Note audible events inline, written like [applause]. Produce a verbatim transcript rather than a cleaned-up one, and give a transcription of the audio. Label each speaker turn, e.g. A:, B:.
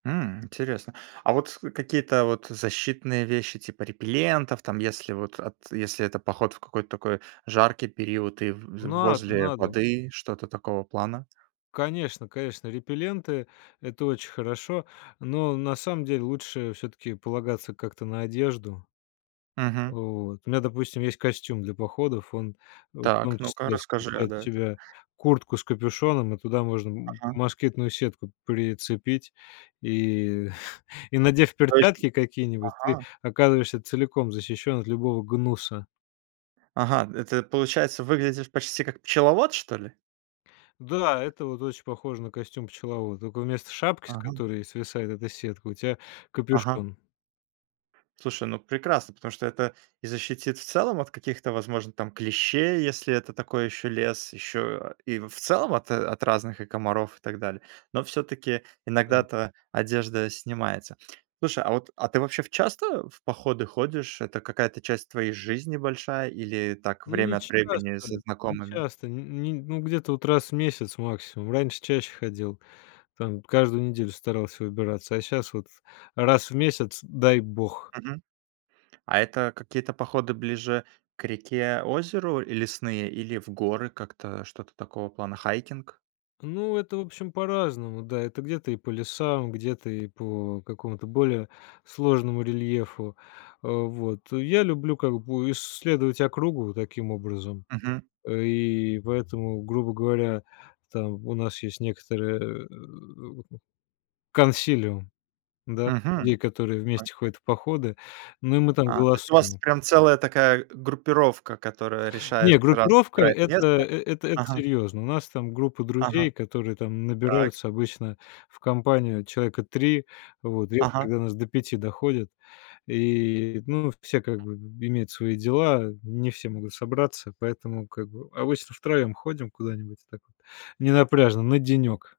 A: М, интересно. А вот с какие-то вот защитные вещи, типа репеллентов, там если вот ат если это поход вот в какой-то такой жаркий период и в вз
B: Надо,
A: возле
B: надо.
A: воды, что-то такого плана?
B: Конечно, конечно, репелленты- это очень хорошо, но на самом деле лучше всё-таки полагаться как-то на одежду.
A: Мгм.
B: Вот. У меня, допустим, есть костюм для походов, он в
A: Так,
B: том
A: ну-ка
B: числе
A: расскажи. А,
B: включает в
A: да, это
B: себя куртку с капюшоном и туда можно м
A: Ага.
B: москитную сетку прицепить и [chuckles] и, надев
A: То есть
B: перчатки какие-нибудь, ты
A: Ага.
B: оказываешься целиком защищен от любого гнуса.
A: Ага, это, получается, выглядишь почти как пчеловод, что ли?
B: Да, это вот очень похоже на костюм пчеловода, тока вместо шапки, с
A: Ага.
B: которой свисает эта сетка, у тя
A: Ага.
B: капюшон.
A: Слушай, ну, прекрасно, потому что это и защитит в целом от каких-то, возможно, там клещей, если это такой еще лес, еще, э, и в целом от от разных и комаров, и так далее, но всё-таки
B: Да.
A: иногда-то одежда снимается. Слушай, а вот, а ты вообще в часто в походы ходишь, это какая-то часть твоей жизни большая или так
B: Ну, не
A: время от времени
B: часто,
A: со
B: не
A: знакомыми?
B: часто. Ни нь ну, где-то вот раз в месяц, максимум. Раньше чаще ходил. Там каждую неделю старался выбираться. А щас вот раз в месяц, дай бог.
A: Мгм. А это какие-то походы ближе к реке, озеру и лесные или в горы? Как-то что-то такого плана, хайкинг?
B: Ну, это в общем по-разному. Да, это где-то и по лесам, где-то и по какому-то более сложному рельефу. Э, вот, я люблю как бы исследовать округу таким образом.
A: Мгм.
B: Э, и поэтому, грубо говоря, там у нас есть некоторые, э, [grunts] консилиум, да,
A: Мгм.
B: людей, которые вместе
A: Окей.
B: ходят в походы. Ну и мы там
A: А, то есть у вас
B: голосуем.
A: прям целая такая группировка, которая решает,
B: Не,
A: раз
B: группировка
A: выбирает
B: это
A: место
B: эт это
A: Ага.
B: серьёзно. У нас там группа
A: Ага.
B: друзей, которые там
A: Так.
B: набираются обычно в компанию человека три, вот, редко,
A: Ага.
B: когда нас до пяти доходит, и, ну, все как бы б имеют свои дела, не все могут собраться, поэтому как бы обычно втроем ходим куда-нибудь, так вот ненапряжно, на денек.